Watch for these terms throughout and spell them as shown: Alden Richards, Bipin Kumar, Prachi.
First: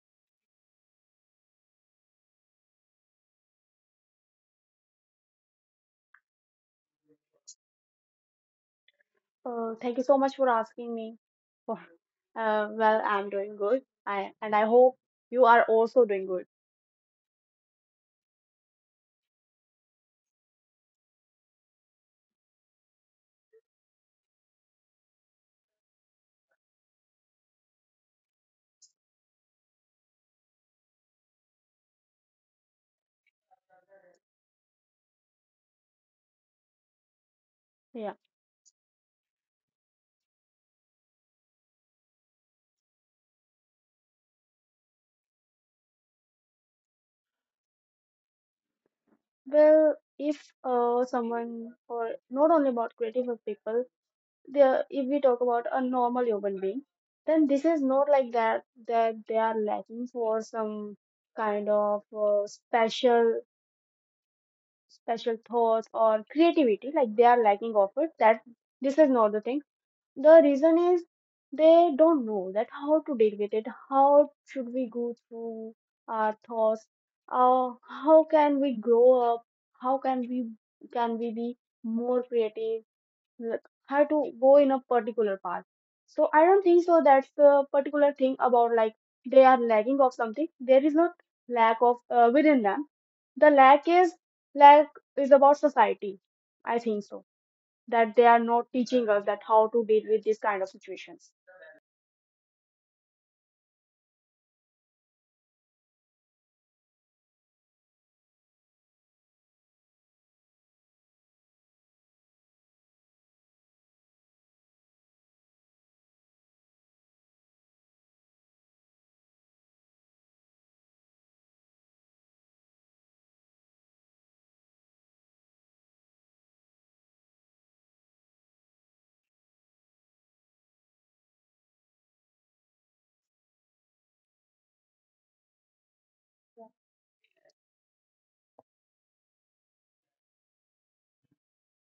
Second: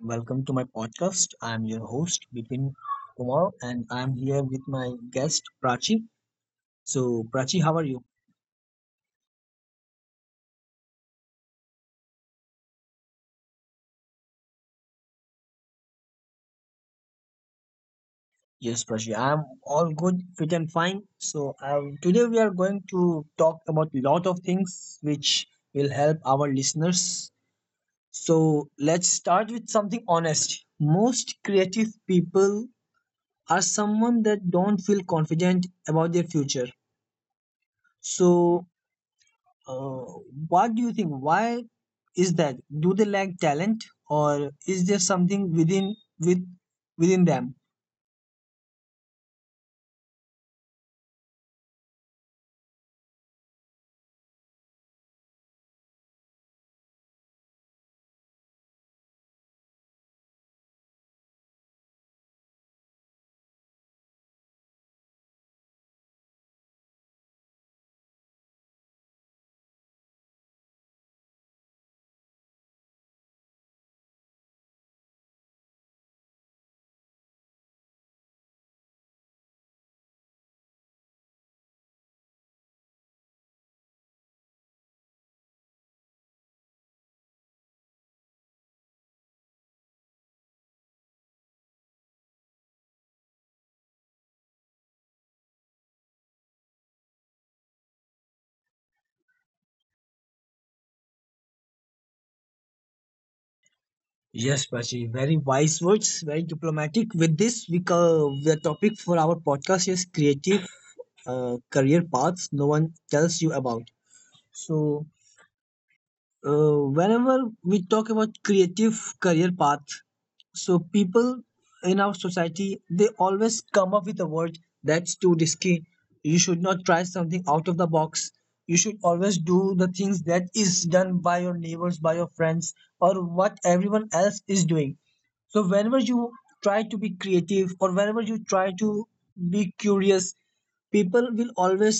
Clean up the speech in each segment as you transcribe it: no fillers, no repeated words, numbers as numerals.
welcome to my podcast. I'm your host Bipin Kumar, and I'm here with my guest Prachi. So Prachi, how are you? Thank you so much for asking me. For, well, I'm doing good. I and I hope you are also doing good. Yes, Prachi, I'm all good, fit and fine. So today we are going to talk about lot of things which will help our listeners. So let's start with something honest. Most creative people are someone that don't feel confident about their future. Yeah. So Uh, what do you think? Why is that? Do they lack talent, or is there something within them? Well, if someone, or not only about creative people, if we talk about a normal human being, then this is not like that that they are lacking for some kind of special thoughts or creativity. Like they are lacking of it. That this is not the thing. The reason is they don't know that how to deal with it. How should we go through our thoughts? How can we grow up? How can we, can we be more creative? Like, how to go in a particular path? So I don't think so. That's the particular thing about like they are lacking of something. There is not lack of within them. The lack is, lack is about society. I think so that they are not teaching us that how to deal with these kind of situations. Yes, Prachi, very wise words, very diplomatic. With this, the topic for our podcast is creative career paths no one tells you about. So, whenever we talk about creative career path, so people in our society they always come up with a word that's too risky. You should not try something out of the box. You should always do the things that is done by your neighbors, by your friends, or what everyone else is doing. So whenever you try to be creative or whenever you try to be curious, people will always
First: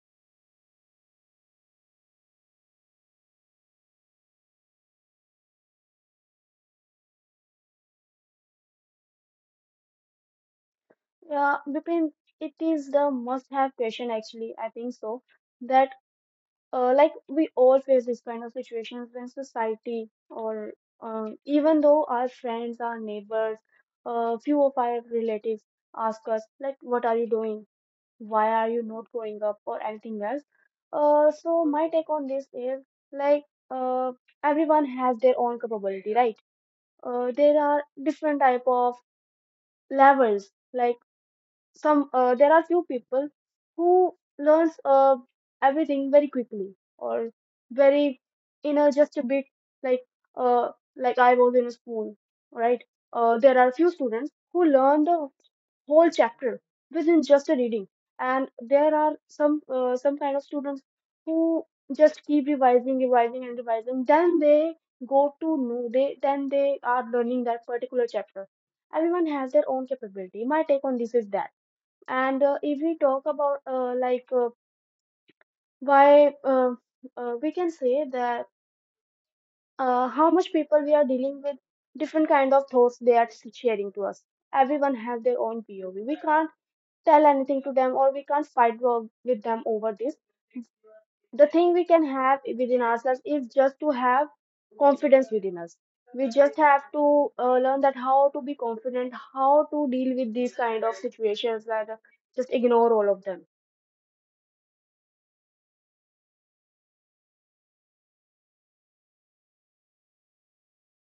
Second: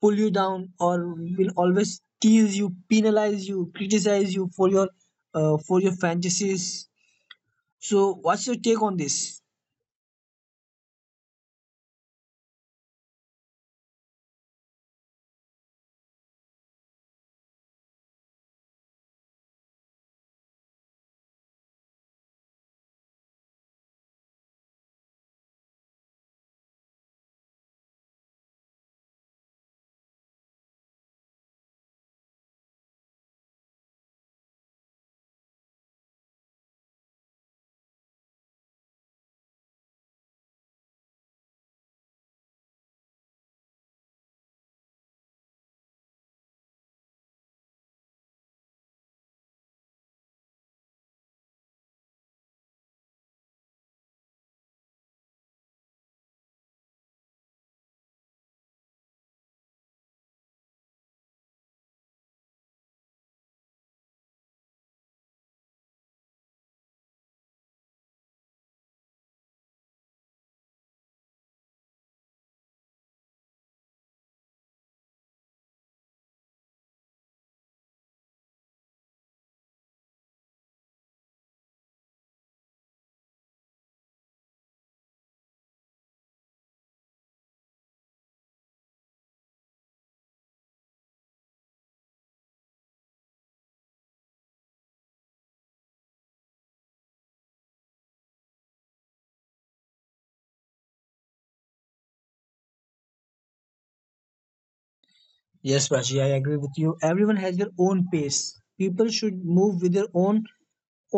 pull you down or will always tease you, penalize you, criticize you for your fantasies. So what's your take on this? Yeah, Vipin, it is the must-have question, actually. I think so. That like we all face this kind of situations when society or even though our friends, our neighbors, few of our relatives ask us like, "What are you doing? Why are you not growing up or anything else?" So my take on this is, like, uh everyone has their own capability, right? There are different type of levels. Like some, there are few people who learns, everything very quickly or very, you know, just a bit. Like, uh like I was in a school, right? There are few students who learn the whole chapter within just a reading, and there are some, some kind of students who just keep revising, revising and revising, then they go to know they then they are learning that particular chapter. Everyone has their own capability. My take on this is that, and if we talk about, like why we can say that, how much people we are dealing with, different kind of thoughts they are sharing to us. Everyone has their own POV. We can't tell anything to them, or we can't with them over this. The thing we can have within ourselves is just to have confidence within us. We just have to learn that how to be confident, how to deal with these kind of situations. That just ignore all of them. Yes, Prachi, I agree with you. Everyone has their own pace. People should move with their own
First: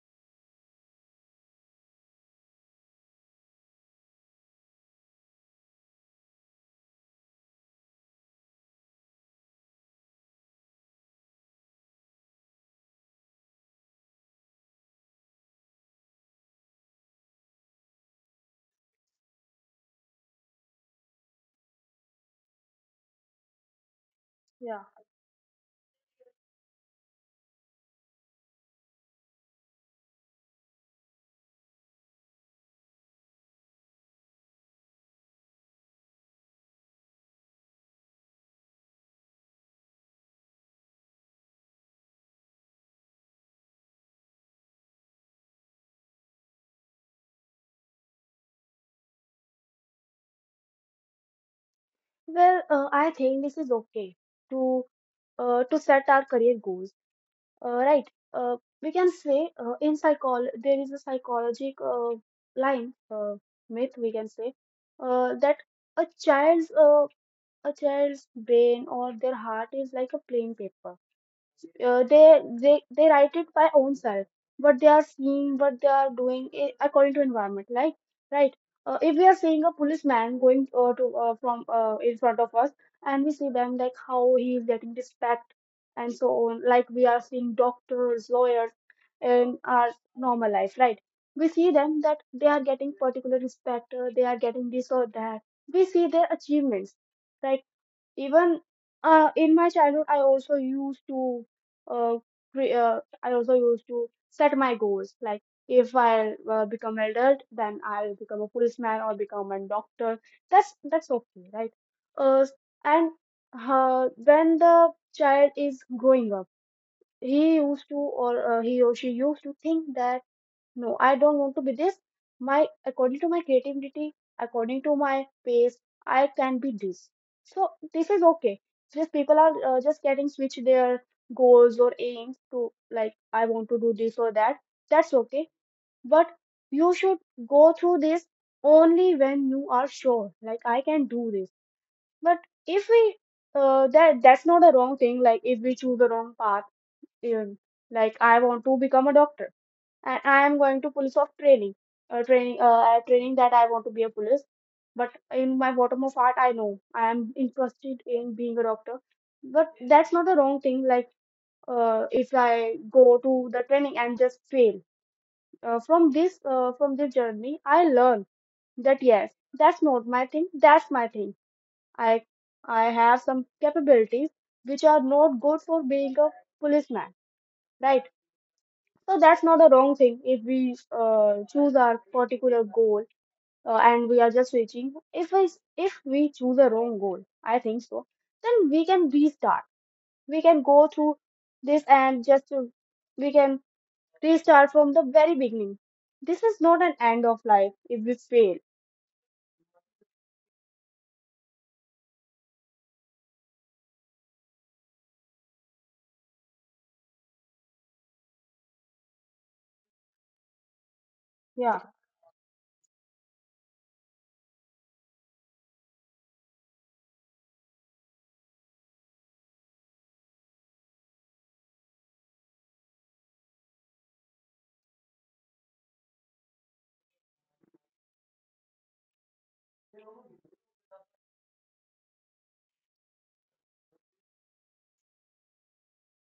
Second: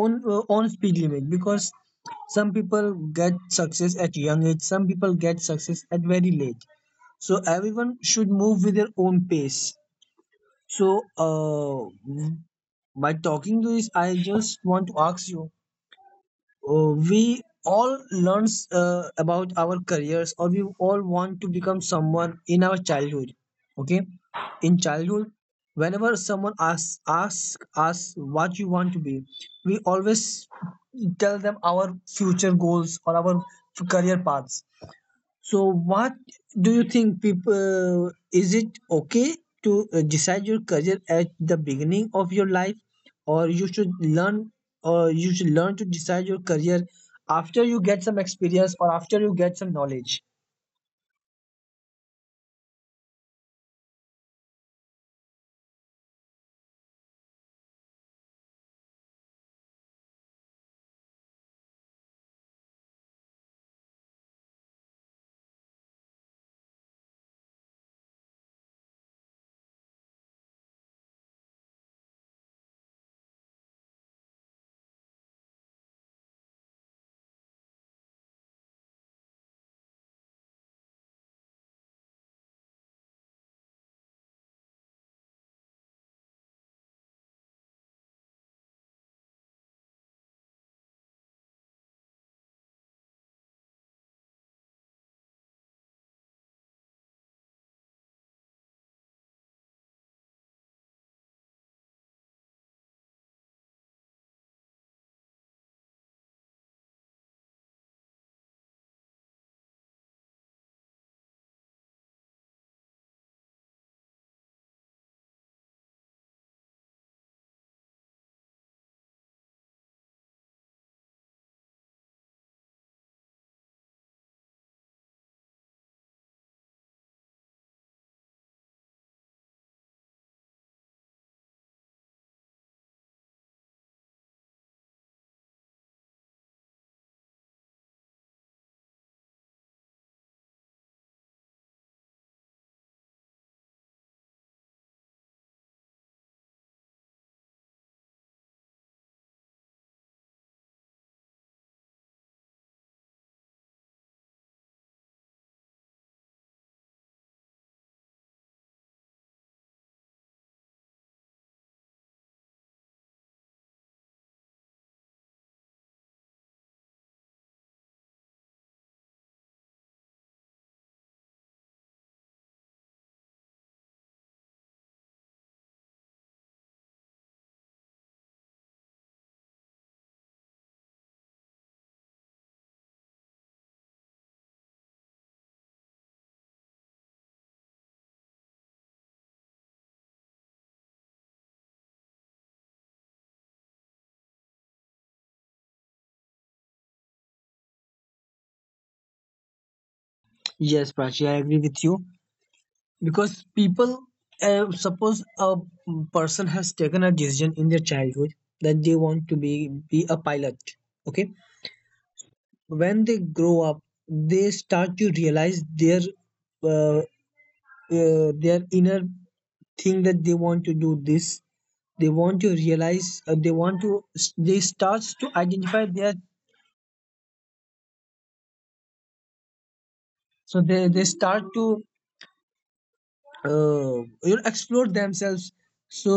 own speed limit, because some people get success at young age, some people get success at very late. So everyone should move with their own pace. So, by talking to this, I just want to ask you. We all learns about our careers, or we all want to become someone in our childhood. Okay, in Yeah. childhood, whenever someone asks ask us what you want to be, we always tell them our future goals or career paths. So, what do you think, people, is it okay to decide your career at the beginning of your life, or you should learn to decide your career after you get some experience or after you get some knowledge? Well, I think this is okay to to set our career goals. Uh, right. Uh, we can say, in psychol there is a psychological line myth, we can say, that a child's uh, a child's brain or their heart is like a plain paper. They write it by own self, what they are seeing, what they are doing, according to environment, like, right? If we are seeing a policeman going, to from in front of us, and we see them like how he is getting respect and so on. Like we are seeing doctors, lawyers in our normal life, right? We see them that they are getting particular respect. They are getting this or that. We see their achievements, right? Even in my childhood, I also used to uh, I also used to set my goals. Like if I become adult, then I'll become a policeman or become a doctor. That's okay, right? Uh, and When the child is growing up, he used to, or he or she used to think that no, I don't want to be this. My according to my creativity, according to my pace, I can be this. So this is okay. Just people are just getting switch their goals or aims to, like, I want to do this or that. That's okay. But you should go through this only when you are sure. Like I can do this. But if we that that's not a wrong thing. Like if we choose the wrong path, um, like I want to become a doctor and I am going to police of training, training that I want to be a police. But in my bottom of heart, I know I am interested in being a doctor. But that's not the wrong thing. Like if I go to the training and just fail, from this journey, I learn that yes, that's not my thing. That's my thing. I I have some capabilities which are not good for being a policeman, right? So that's not a wrong thing if we choose our particular goal, and we are just reaching. If we choose a wrong goal, I think so. Then we can restart. We can go through this and just we can restart from the very beginning. This is not an end of life if we fail. Yes, Prachi, I agree with you, because people, suppose a person has taken a decision in their childhood that they want to be a pilot. Okay, Yeah, when they grow up, they start to realize their inner thing, that they want to do this, they want to realize, they want to, they starts to identify their, so they start to uh, you know, explore themselves. So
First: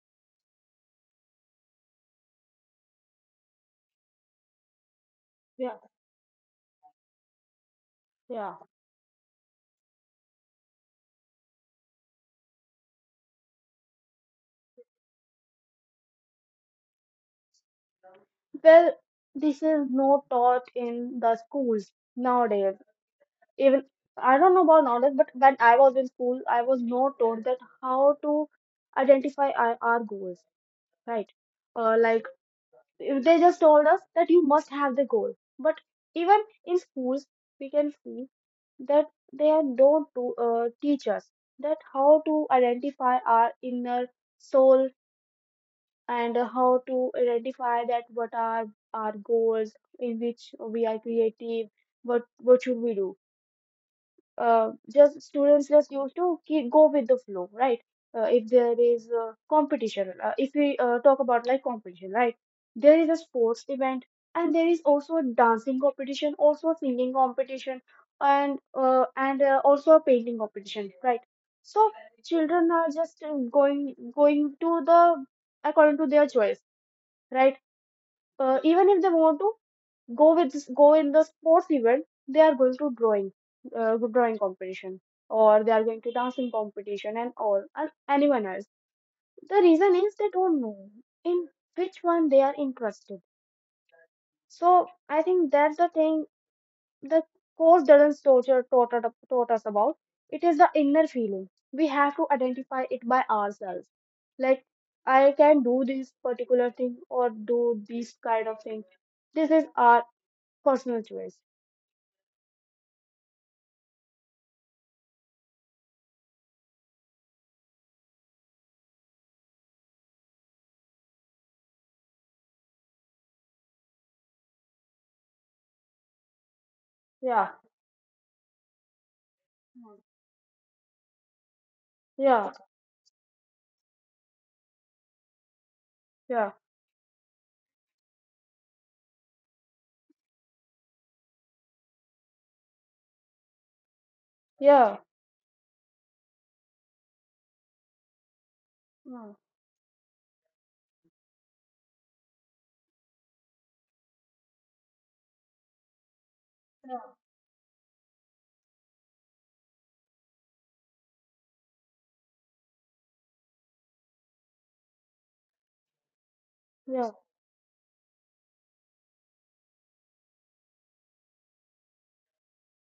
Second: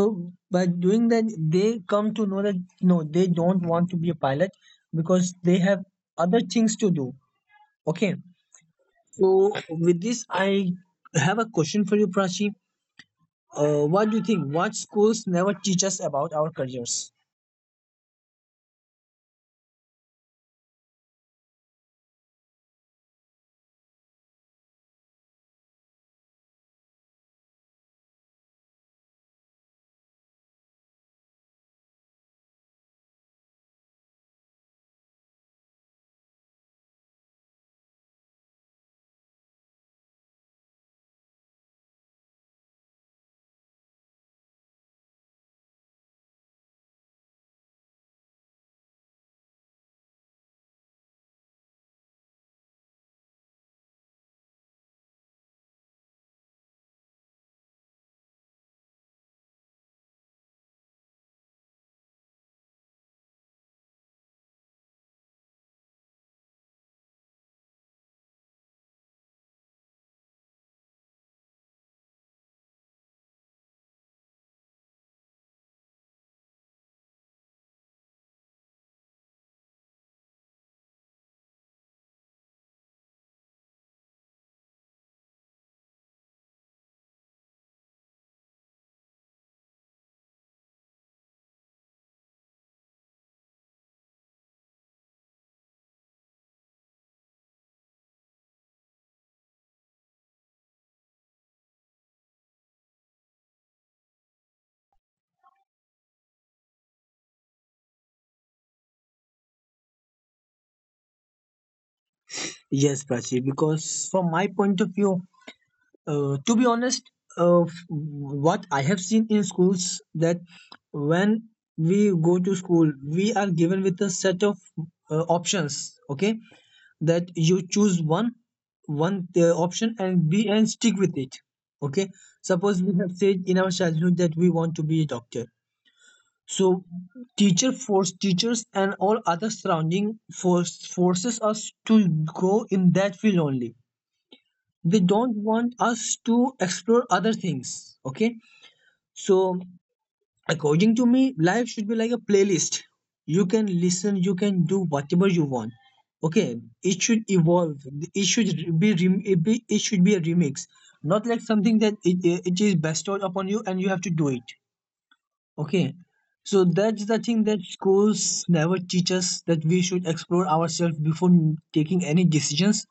by doing that they come to know that no, they don't want to be a pilot, because yeah, they have other things to do. Okay, yeah. so with this I have a question for you, Prachi. What do you think, what schools never teach us about our careers? Well, this is not taught in the schools nowadays. Even I don't know about nowadays, but when I was in school, I was not taught that how to identify our goals, right? Like if they just told us that you must have the goal, but even in schools, we can see that they are don't to, teach us that how to identify our inner soul, and how to identify that what are our goals in which we are creative, what should we do? Just students just used to keep go with the flow, right? If there is a competition, if we talk about like competition, right? There is a sports event, and there is also a dancing competition, also a singing competition, and also a painting competition, right? So children are just going to the according to their choice, right? Even if they want to go in the sports event, they are going to drawing, drawing competition, or they are going to dancing competition and all and anyone else. The reason is they don't know in which one they are interested. So I think that's the thing. The course doesn't torture taught, taught us about, it is the inner feeling we have to identify it by ourselves. Like I can do this particular thing or do this kind of thing. This is our personal choice. Yes, Prachi, because from my point of view, to be honest, what I have seen in schools, that when we go to school, we are given with a set of options. Okay, that Yeah. you choose one option Mm. and be and stick with it. Okay, Yeah, suppose we have said in our childhood that we want to be a doctor. yeah, So teachers and all other surrounding forces us to go in that field only. yeah, They don't want us to explore other things. Okay, mm, so according to me, life should be like a playlist. You can listen, you can do whatever you want. Okay, yeah, it should evolve, it should be it should be a remix, not like something that it is bestowed upon you and you have to do it. Okay, so that's yeah, the thing that schools never teach us, that we should explore ourselves before taking any decisions.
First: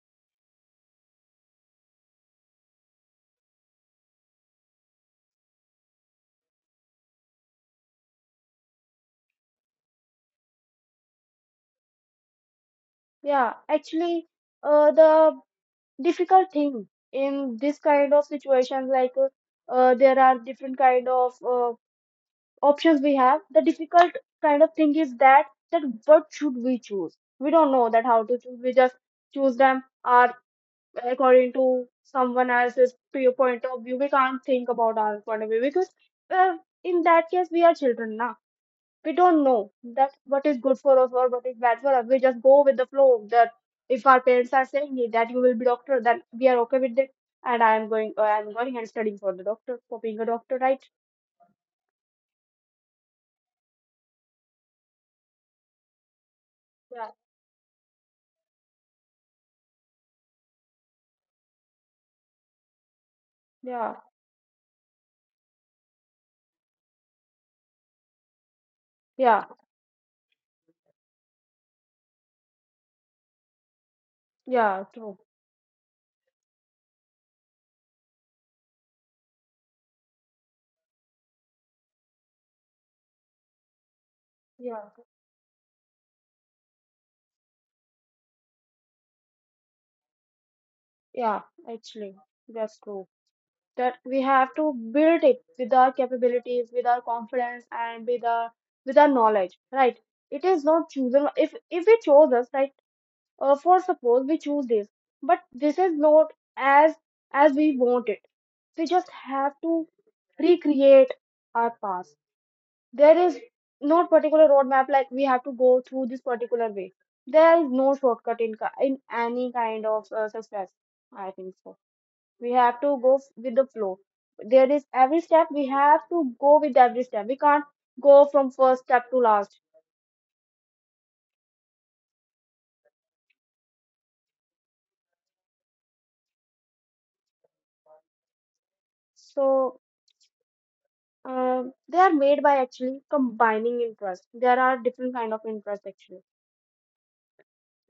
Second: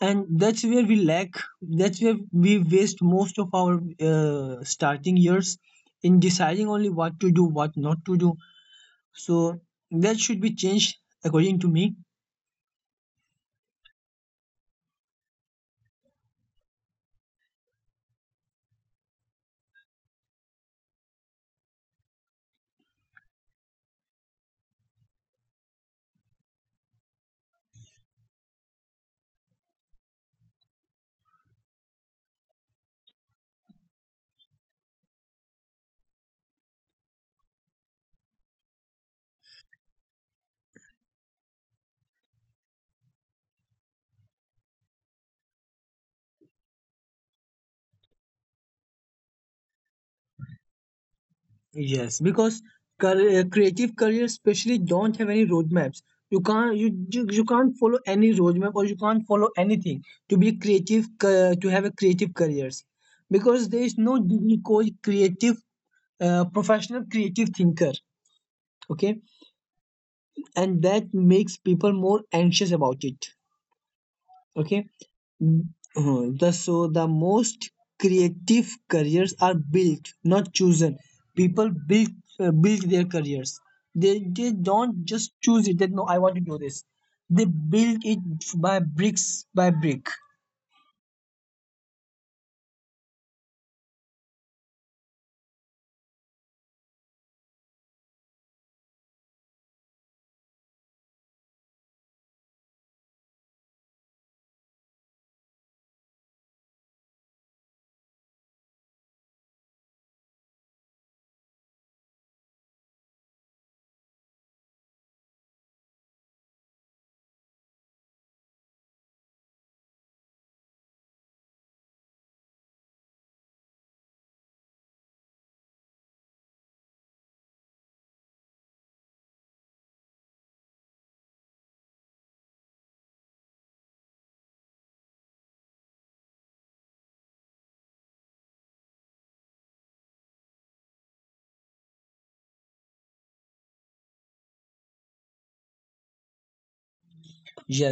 And that's where we lack, that's where we waste most of our starting years in deciding only what to do, what not to do. So that should be changed, according to me. yeah. Actually, the difficult thing in this kind of situations, like, there are different kind of options we have. The difficult kind of thing is that that what should we choose? We don't know that how to choose. We just choose them or according to someone else's point of view. We can't think about our point of view because, uh, in that case we are children, na, we don't know that what is good for us or what is bad for us. We just go with the flow, that if our parents are saying it, that you will be doctor, then we are okay with it, and I am going and studying for the doctor, for being a doctor, right? Yes, because creative careers especially don't have any roadmaps. You can't, you, Yeah, you you can't follow any roadmap or you can't follow anything to be creative to have a creative careers, because there yeah, is no degree called creative professional creative thinker. Okay, yeah, and that makes people more anxious about it. Okay. yeah, true. Mm, the so the most creative careers are built, not chosen. People build, build their careers, they Yeah, don't just choose it that no, I want to do this. They build it by bricks, by brick. yeah, actually, that's true. That we have to build it with our capabilities, with our confidence, and with our knowledge, right? It is not chosen. If we chose us, right? For suppose we choose this, but this is not as as we want it. We just have to recreate our past. There is no particular roadmap, like we have to go through this particular way. There is no shortcut in any kind of success, I think so. We have to with the flow. There is every step, we have to go with every step. We can't go from first step to last. So Uh, they are made by actually combining interest. There are different kind of interest, actually.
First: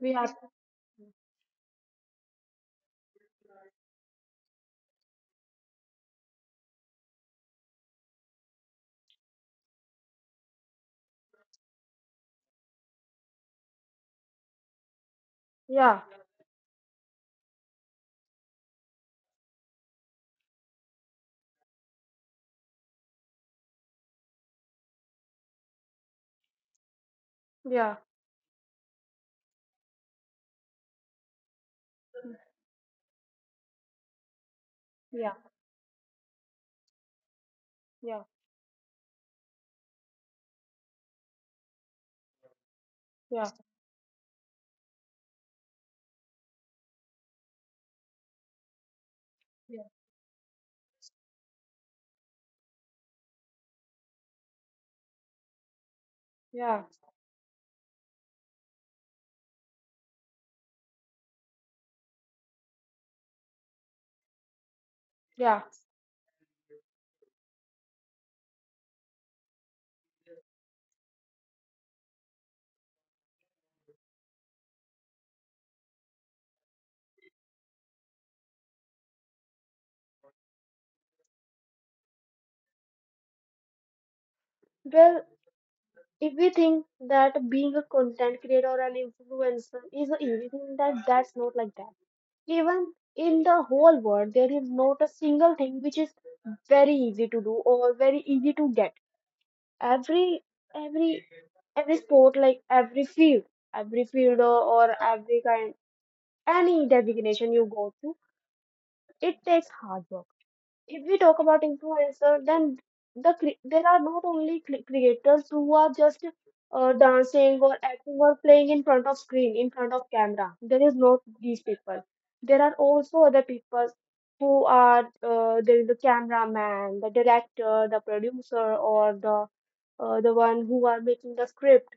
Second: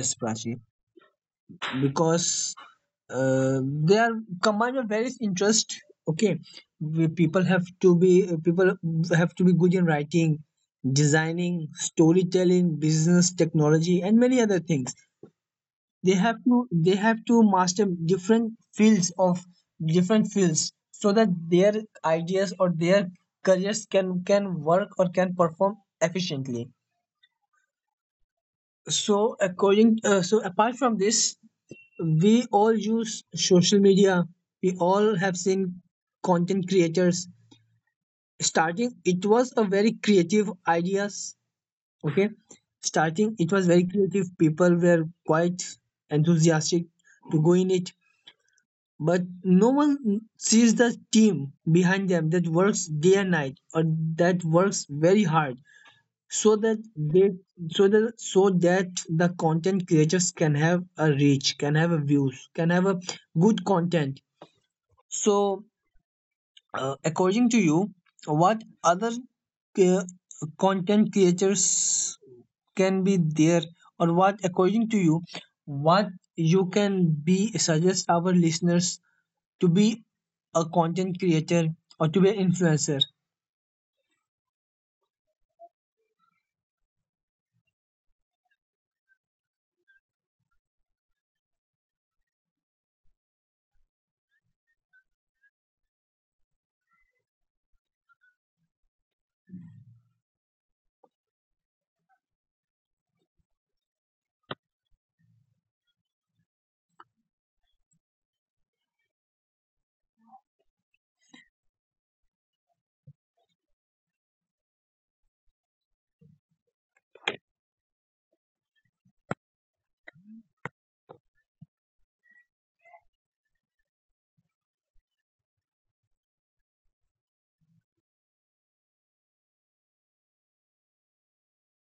We have, Prachi, because they are combined with various interest. Okay. People have to be, people have to be good in writing, designing, storytelling, business, technology, and many other things. yeah, They have to, they have to master different fields of different fields, so that their ideas or their careers can work or can perform efficiently. yeah, So according, so apart from this, we all use social media. We all yeah, have seen content creators. yeah, Starting, it was a very creative ideas. Okay, starting yeah, it was very creative. People were quite enthusiastic to go in it, but no yeah, one sees the team behind them that works day and night, or that works very hard, so yeah, that they, so that, so that the content creators can have a reach, can have a views, can have a good content. yeah. So according to you, what other uh, content creators can be there, or what, according to you, what you can be suggest our listeners to be a content creator or to be an influencer? Well, if we think that being a content creator or an influencer is an easy thing, that that's not like that. Even in the whole world, there is not a single thing which is very easy to do or very easy to get. every every every sport, like every field, every field or, or every kind, any designation you go to, it takes hard work. If we talk about influencer, then there are not only creators who are just dancing or acting or playing in front of screen, in front of camera. There is not these people. There are also other people who are, there is the cameraman, the director, the producer, or the one who are making the script,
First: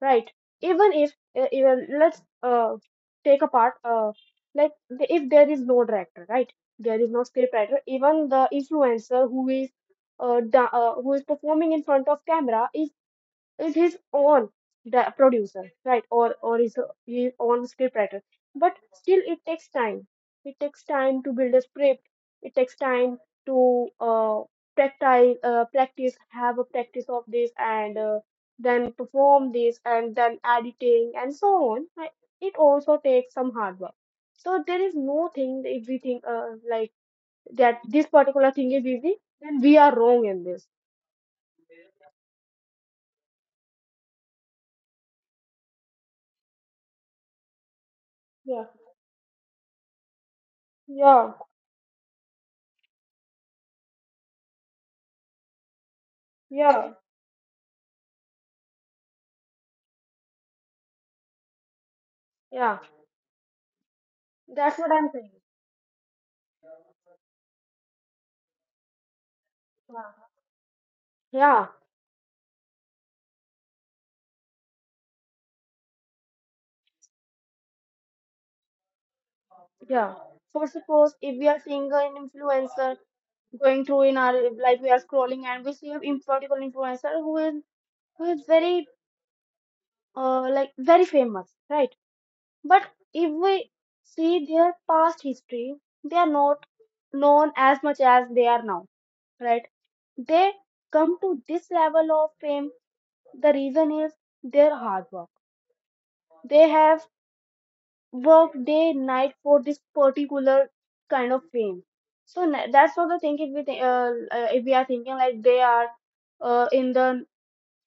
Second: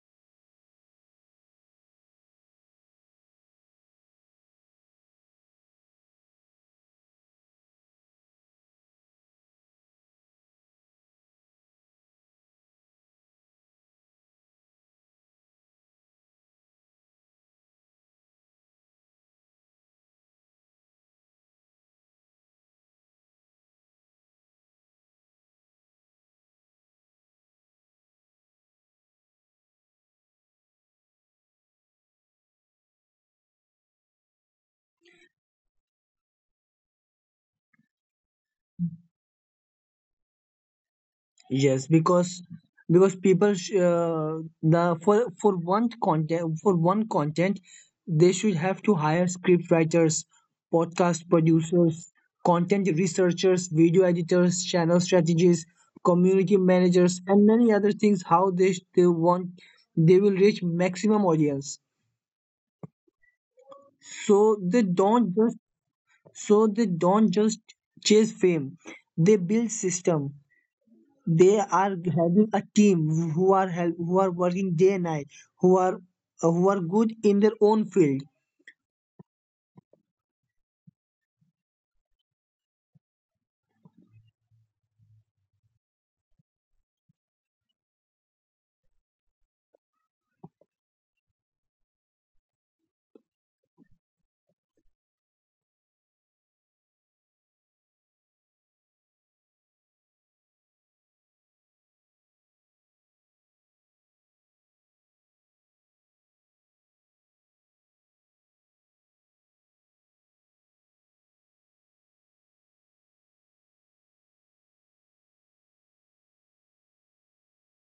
right? Even if even let's take apart if there is no director, right? There is no script writer. Even the influencer who is who is performing in front of camera is his own the producer, right? His own scriptwriter, but still it takes time. It takes time to build a script. It takes time to practice, have a practice of this, and then perform this, and then editing and so on. Like, it also takes some hard work. So there is no thing that if we think that this particular thing is easy, then we are wrong in this. Yes, because people sh- the for one content, for one content they should Yeah, have to hire script writers, podcast yeah, producers, content researchers, video editors, channel strategies, community yeah, managers, and many other things. How they want, they will reach maximum audience. yeah. So That's they what I'm saying. don't just, so they don't just chase fame. They build Yeah, system, they yeah, are having a team who are help, who are working day and night, who are, who are good in their own field. yeah. For suppose if we are seeing an influencer going through in our, like we are scrolling and we see particular influencer who is very, like, very famous, right? But if we see their past history, they are not known as much as they are now, right? They come to this level of fame. The reason is their hard work. They have work day night for this particular kind of fame. So that's not the thing if if we are thinking like they are in the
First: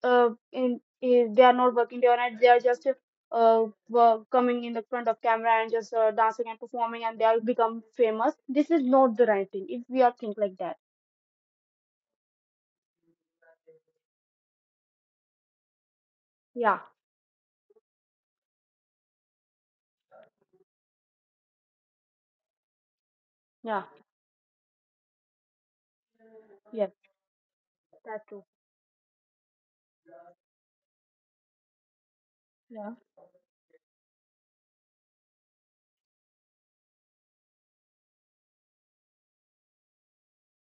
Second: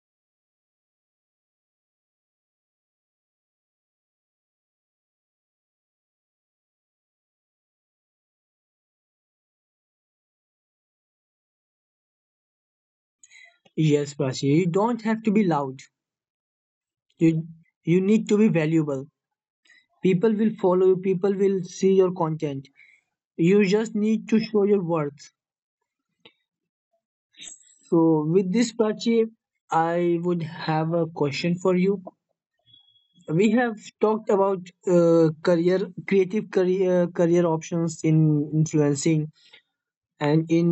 in eh, they are not working day or night, they are just coming in the front of camera and just dancing and performing and they are become famous. This is not the right thing if we are think like that. Yes, Prachi, you don't have to be loud, Yeah, you you need to be valuable. People will follow you, people will see your content, you yeah, just need to show your worth. yes, So that's true, with this, Prachi, I would have a question for you. yeah, We have talked about career, creative career, career options in influencing, and in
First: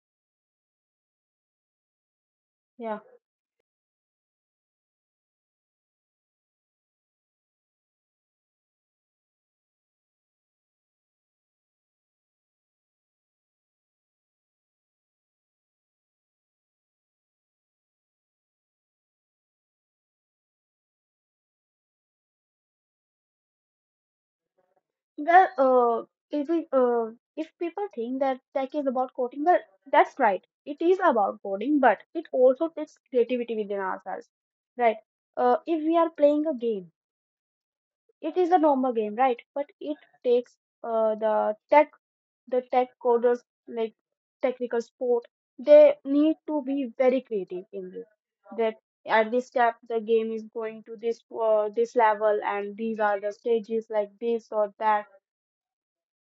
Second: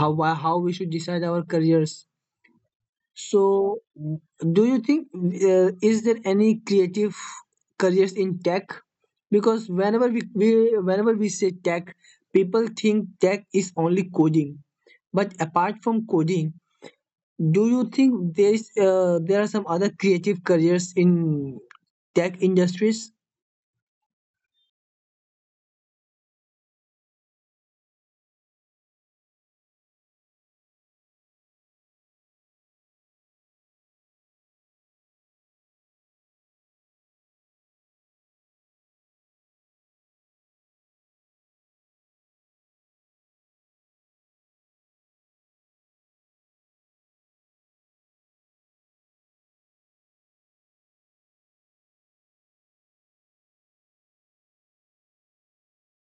how how we should decide our careers. yeah. So do you think, is there any creative careers in tech? Because whenever we, whenever we say tech, people think tech is only coding. But apart from coding, do you think there is, there are some other creative careers in tech industries? Well, if we, if people think that tech is about coding, well, that's right. It is about coding, but it also takes creativity within ourselves, right? If we are playing a game, it is a normal game, right? But it takes uh, the tech, the tech coders, like technical support, they need to be very creative in this. That at this step, the game is going to this level, and these are the stages like this or that.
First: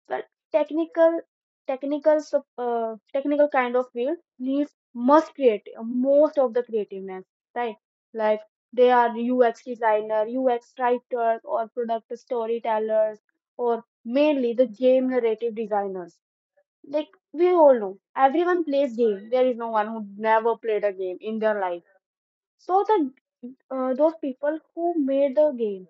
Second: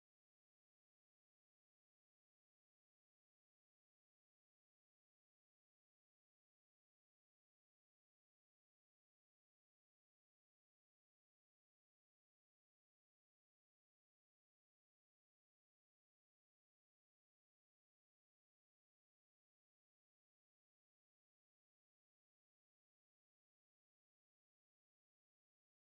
Well, technical, technical kind of field needs must create most of the creativeness, right? Like they are UX designer, UX writers, or product storytellers, or mainly the game narrative designers. Like we all know, everyone plays game. There is no one who never played a game in their life. So the those people who made the game,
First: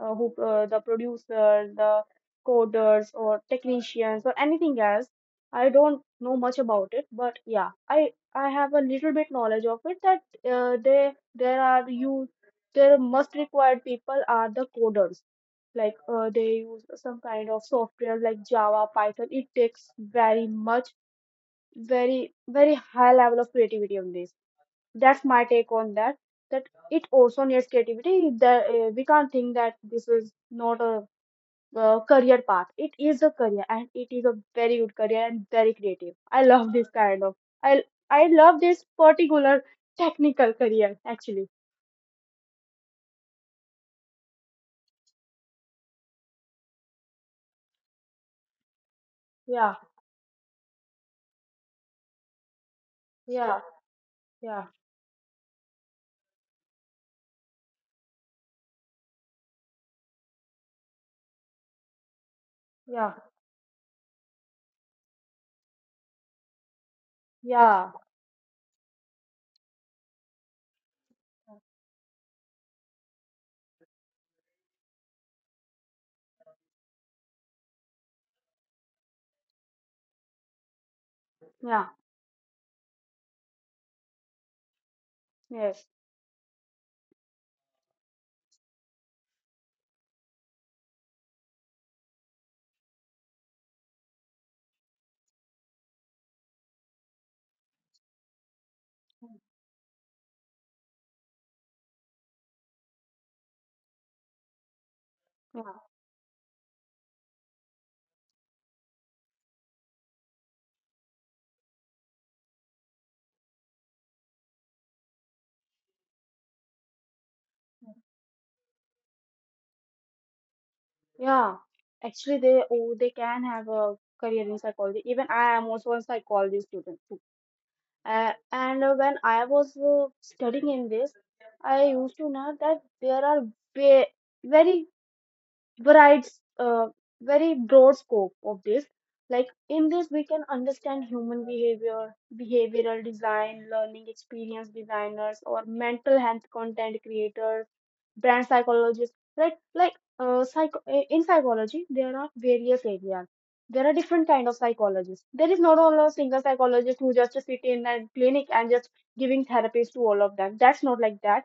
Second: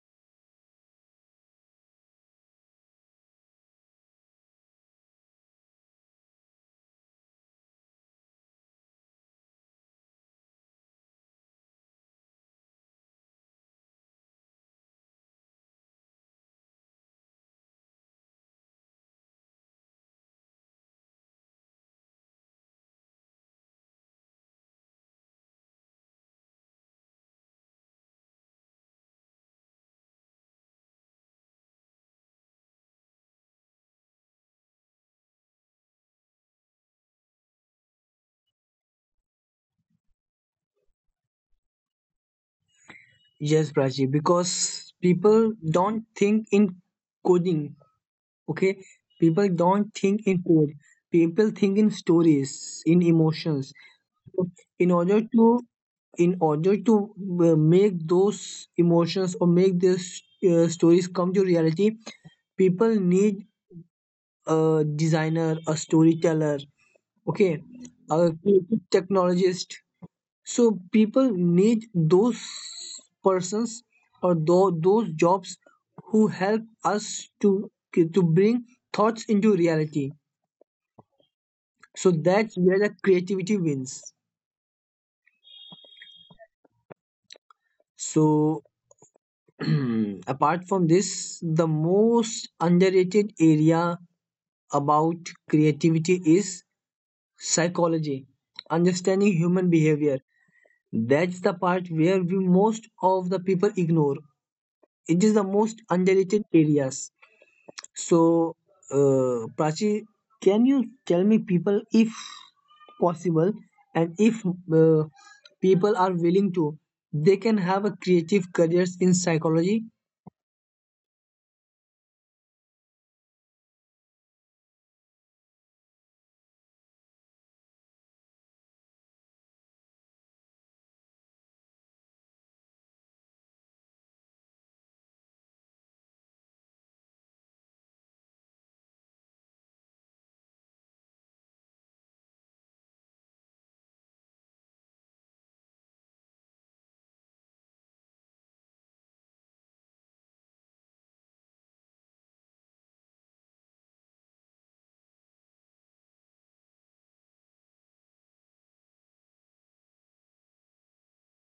who the producers, the coders, or technicians, or anything else. I don't know much about it, but yeah, I have a little bit knowledge of it that they there are you there must required people are the coders. Like they use some kind of software like Java, Python. It takes very much, very very high level of creativity on this. That's my take on that, that it also needs creativity. The, we can't think that this is not a career path. It is a career and it is a very good career and very creative. I love this kind of, i I love this particular technical career actually. Yes, Prachi, because people don't think in coding. Okay, people Yeah, don't think in code. People think in stories, in yeah, emotions. yeah, In order to, in order to make those emotions or make these stories come to reality, people yeah, need a designer, a storyteller. Okay, yeah, a creative technologist. So people need those persons, or those jobs who help us to to bring thoughts into reality. yeah, So that's where the creativity wins. yes. So apart from this, the most underrated area about creativity is psychology, understanding human behavior. That's the part where we, most of the people ignore. It is the most Yeah, underrated areas. So, Prachi, can you tell me, people, if possible, and if uh, people are willing to, they can have a creative careers in psychology? yeah, actually, they, oh, they can have a career in psychology. Even I am also a psychology student. And When I was studying in this, I used to know that there are ve- very varied, uh, very broad scope of this. Like in this, we can understand human behavior, behavioral design, learning experience designers, or mental health content creators, brand psychologists, right? Like in psychology there are various areas. There are different kind of psychologists. There is not all a single psychologist who just sit in a clinic and just giving therapies to all of them. That's not like that.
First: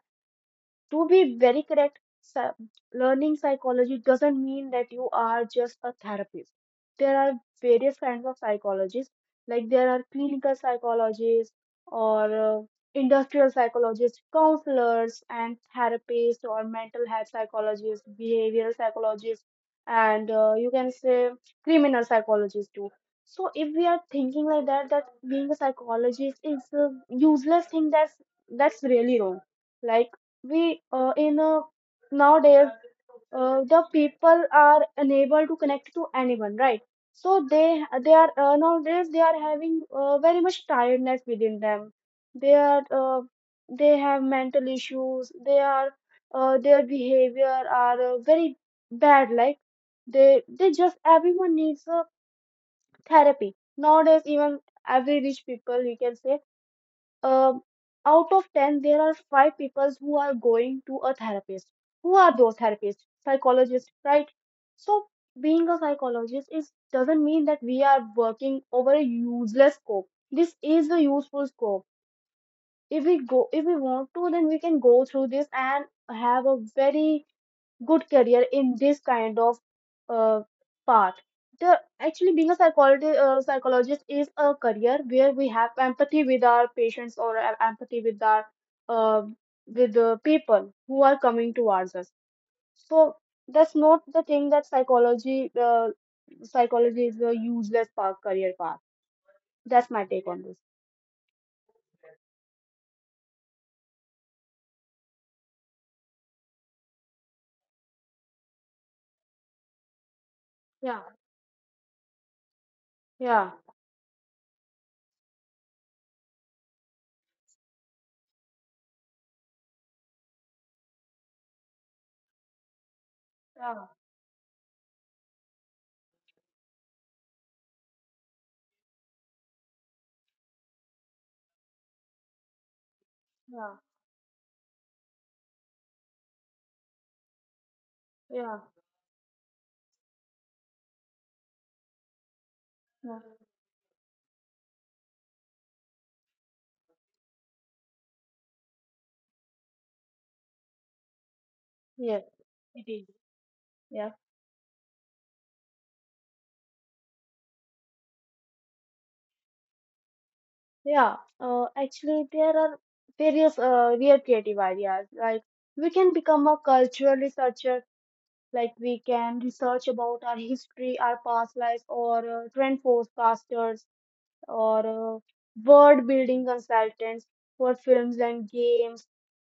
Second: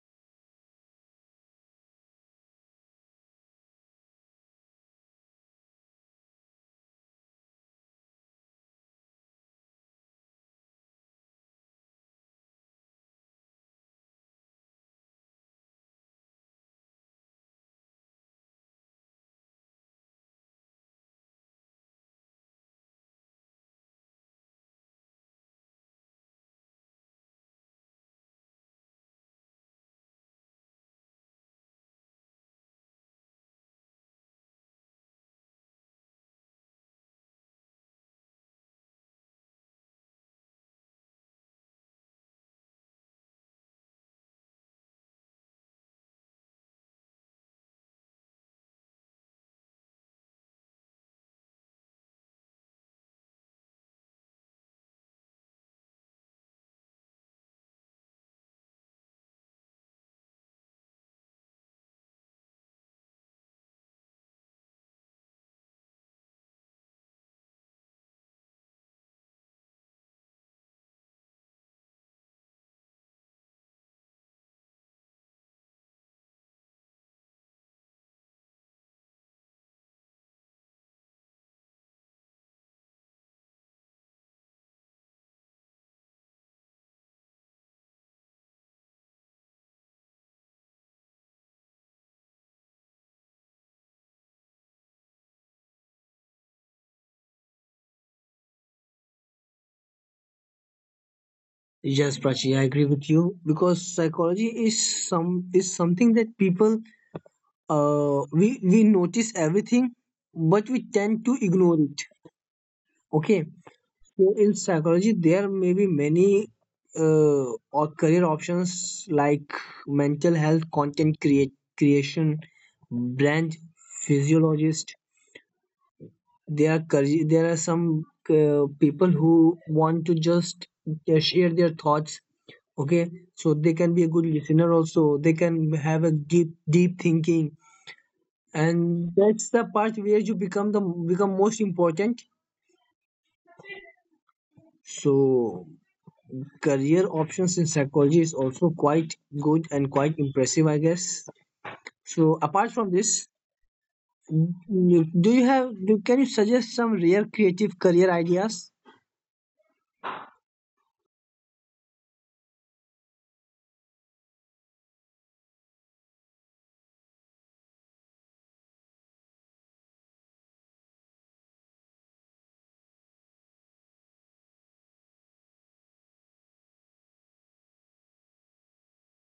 To be very correct, learning psychology doesn't mean that you are just a therapist. There are various kinds of psychologists, like there are clinical psychologists, or industrial psychologists, counselors, and therapists, or mental health psychologists, behavioral psychologists, and you can say criminal psychologists too. So if we are thinking like that, that being a psychologist is a useless thing, that's really wrong. Like we in nowadays, the people are unable to connect to anyone, right? So they are, nowadays they are having very much tiredness within them. They are they have mental issues, they are their behavior are very bad. Like they just everyone needs a therapy nowadays. Even every rich people, you can say, um, out of 10, there are five people who are going to a therapist. Who are those therapists? Psychologists, right? So being a psychologist is doesn't mean that we are working over a useless scope. This is a useful scope. If we go, if we want to, then we can go through this and have a very good career in this kind of uh, path. The actually being a psychologist, psychologist is a career where we have empathy with our patients, or empathy with our uh, with the people who are coming towards us. So that's not the thing that psychology is a useless path, career path. That's my take on this. Yes, Prachi, I agree with you, because psychology is some, is something that people, we notice everything, but we Yeah, tend to ignore it. Okay, yeah, so in psychology there may be many or career options, like mental health, content create creation, brand yeah, physiologist. There are career, there are some people who want to just share their thoughts. Okay, so they yeah, can be a good listener also. They can have a deep thinking, yeah, and that's the part where you become most important. yeah. So career options in psychology is also quite good and quite impressive, I guess. Yes, So apart from it is. this, Yeah. Do you have, do, can you suggest some rare creative career ideas? Yeah, actually, there are various real creative ideas. Like we can become a cultural researcher, like we can research about our history, our past lives, or trend forecasters, or uh, world building consultants for films and games.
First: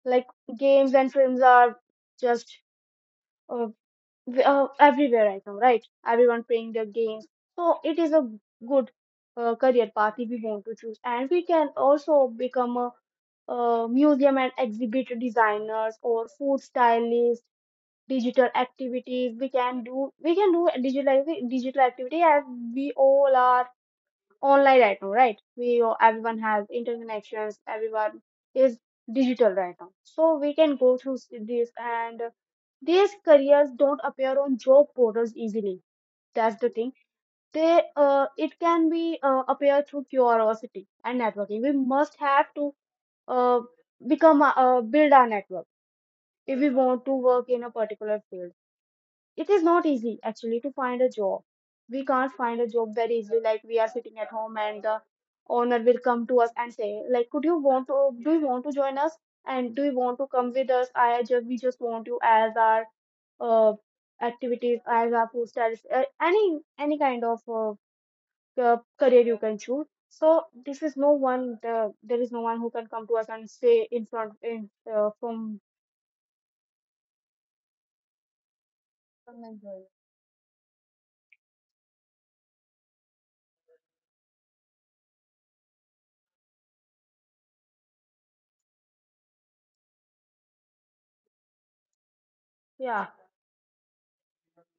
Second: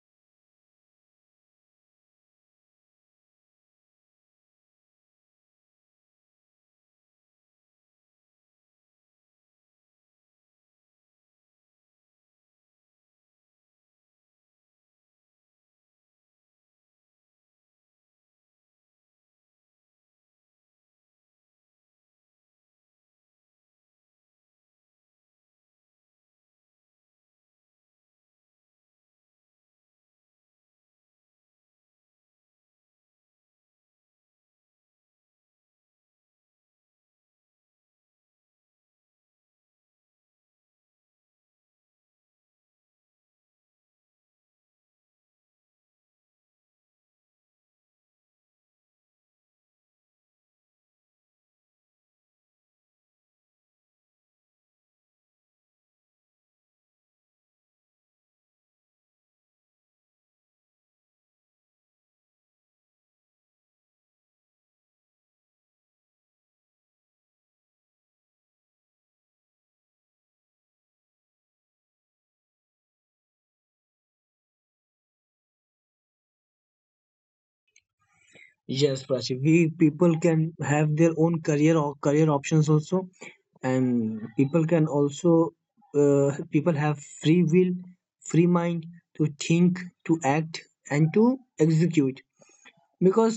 Like games and films are just uh, everywhere right now, right? Everyone playing their games. So it is a good career path if we want to choose. And we can also become a, uh, museum and exhibit designers or food stylists, digital activities. We can do, we can do digital activity as we all are online right now, right? Everyone has interconnections. Everyone is digital right now, so we can go through this. And these careers don't appear on job portals easily. That's the thing. They, it can be appear through curiosity and networking. We must have to uh, become a, build our network if we want to work in a particular field. It is not easy actually to find a job. We can't find a job very easily. Like we are sitting at home and the owner will come to us and say, like, could you want to, do you want to join us? And do you want to come with us? I just we just want you as our uh, activities as our food stylist, any kind of career you can choose. So this is no one. The, there is no one who can come to us and say in front in from. Yes, Prachi, we, people can have their own career or career options also, and people can also, people have free will, free mind to think, to act, and to Yeah, execute, because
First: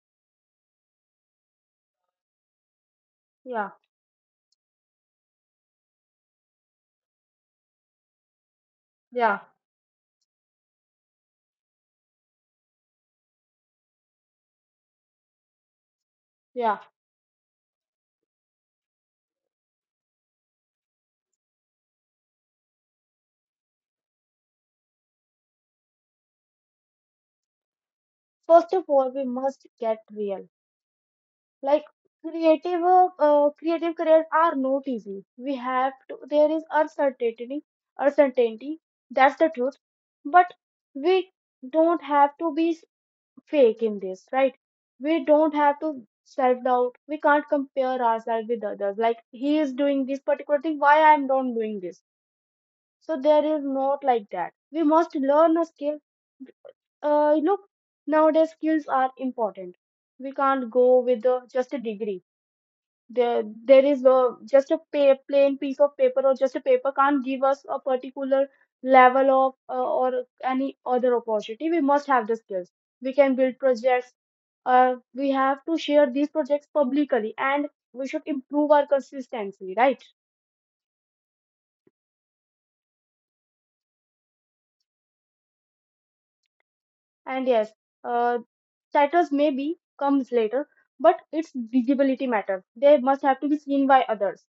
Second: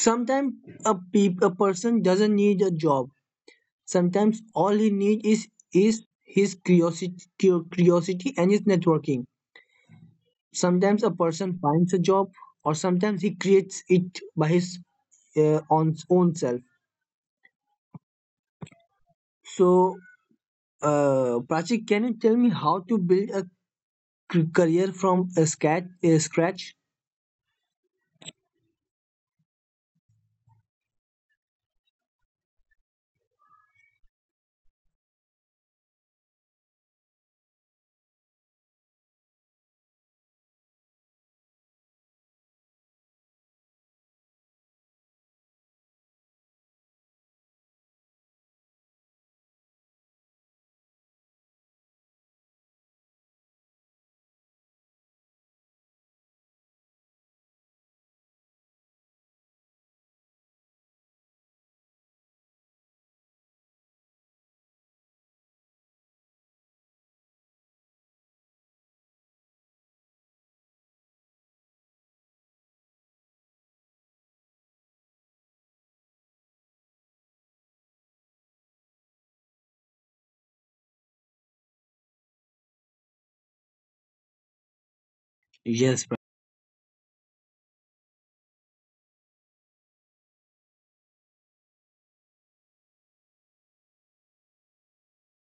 sometimes a, a person doesn't need a job. yeah, Sometimes all he needs is his curiosity, curiosity and his networking. yeah, Sometimes a person finds a job, or sometimes he creates it by his on own self. yeah. So, Prachik, can you tell me how to build a career from a scratch? A scratch? First of all, we must get real. Like creative, creative careers are not easy. We have to. There is uncertainty, uncertainty. That's the truth. But we don't have to be fake in this, right? We don't have to self doubt. We can't compare ourselves with others. Like he is doing this particular thing, why I'm not doing this? So there is not like that. We must learn a skill. Look, nowadays skills are important. We can't go with just a degree. There is a, just a pa plain piece of paper or just a paper can't give us a particular level of or any other opportunity. We must have the skills. We can build projects. We have to share these projects publicly, and we should improve our consistency, right? Yes, Pra- And yes, uh, titles maybe comes later, but its visibility matter. They must have to be seen by others.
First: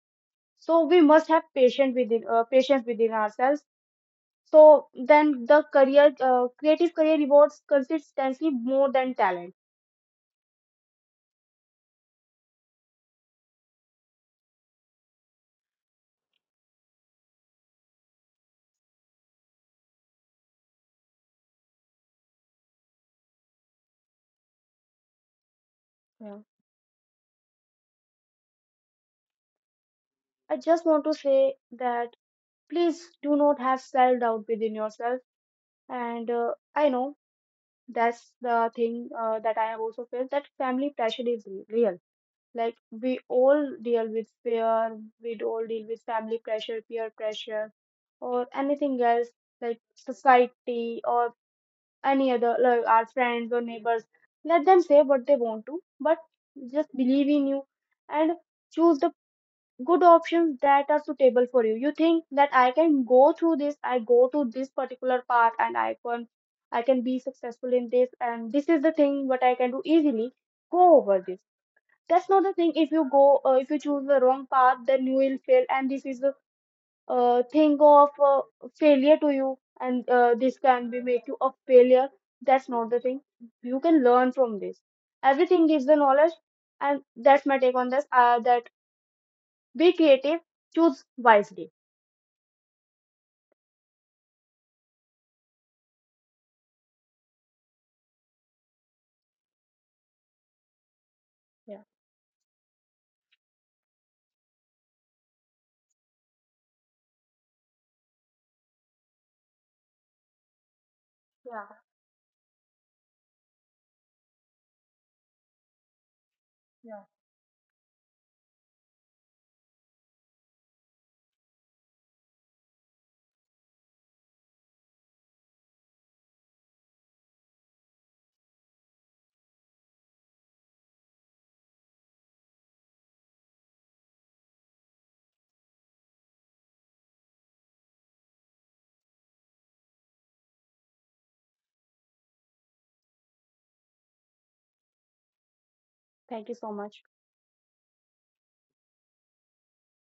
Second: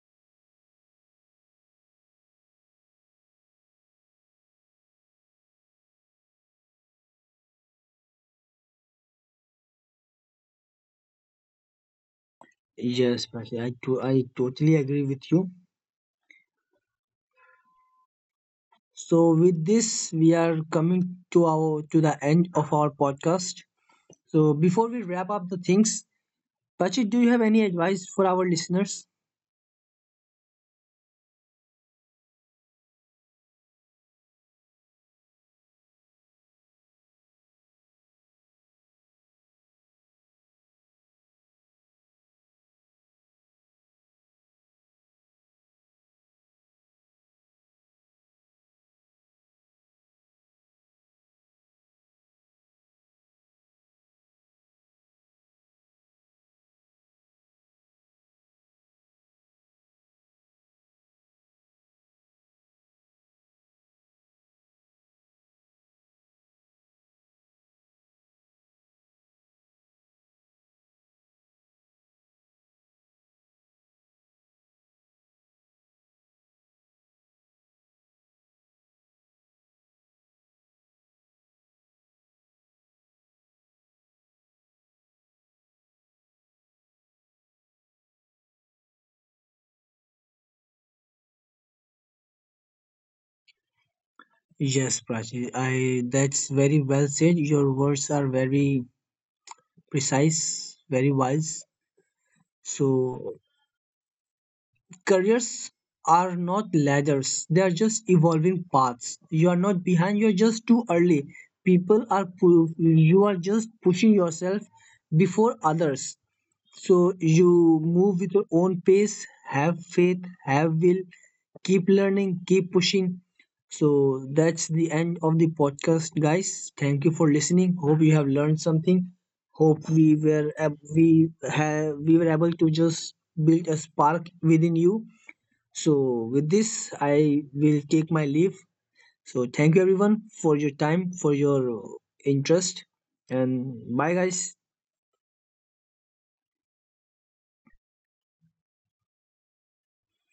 So we must have patience within, patience within ourselves. So then the career, creative career rewards consistently more than talent. yes, Prachik. I totally agree with you. So with this, we are coming to our, to the end of our podcast. So before we wrap up the things, Yeah. Prachi, do you have any advice for our listeners? I just want to say that please do not have self doubt within yourself. And I know that's the thing that I have also felt that family pressure is real. Like we all deal with fear, we all deal with family pressure, peer pressure, or anything else like society or any other like our friends or neighbors. Let them say what they want to, but just believe in you and choose the good options that are suitable for you. You think that I can go through this, I go to this particular path and I can be successful in this, and this is the thing what I can do easily. Go over this. That's not the thing. If you go, if you choose the wrong path, then you will fail, and this is the think of failure to you, and this can be make you a failure. That's not the thing. You can learn from this. Everything gives the knowledge. And that's my take on this, that be creative, choose wisely. Yes, Prachi, I, that's very well said. Your words are very precise, very wise. Yeah, So careers are not ladders, they are just evolving paths. You are not behind, you're just too early. yeah, People are you are just pushing yourself before others. So yeah. you move with your own pace, have faith, have will, keep learning, keep pushing. So that's the end of the podcast, guys. Thank you for listening. Hope you have learned something. Hope we were we were able to just build a spark within you. So with this, I will take my leave. So thank you everyone for your time, for your interest, and bye, guys. Thank you so much.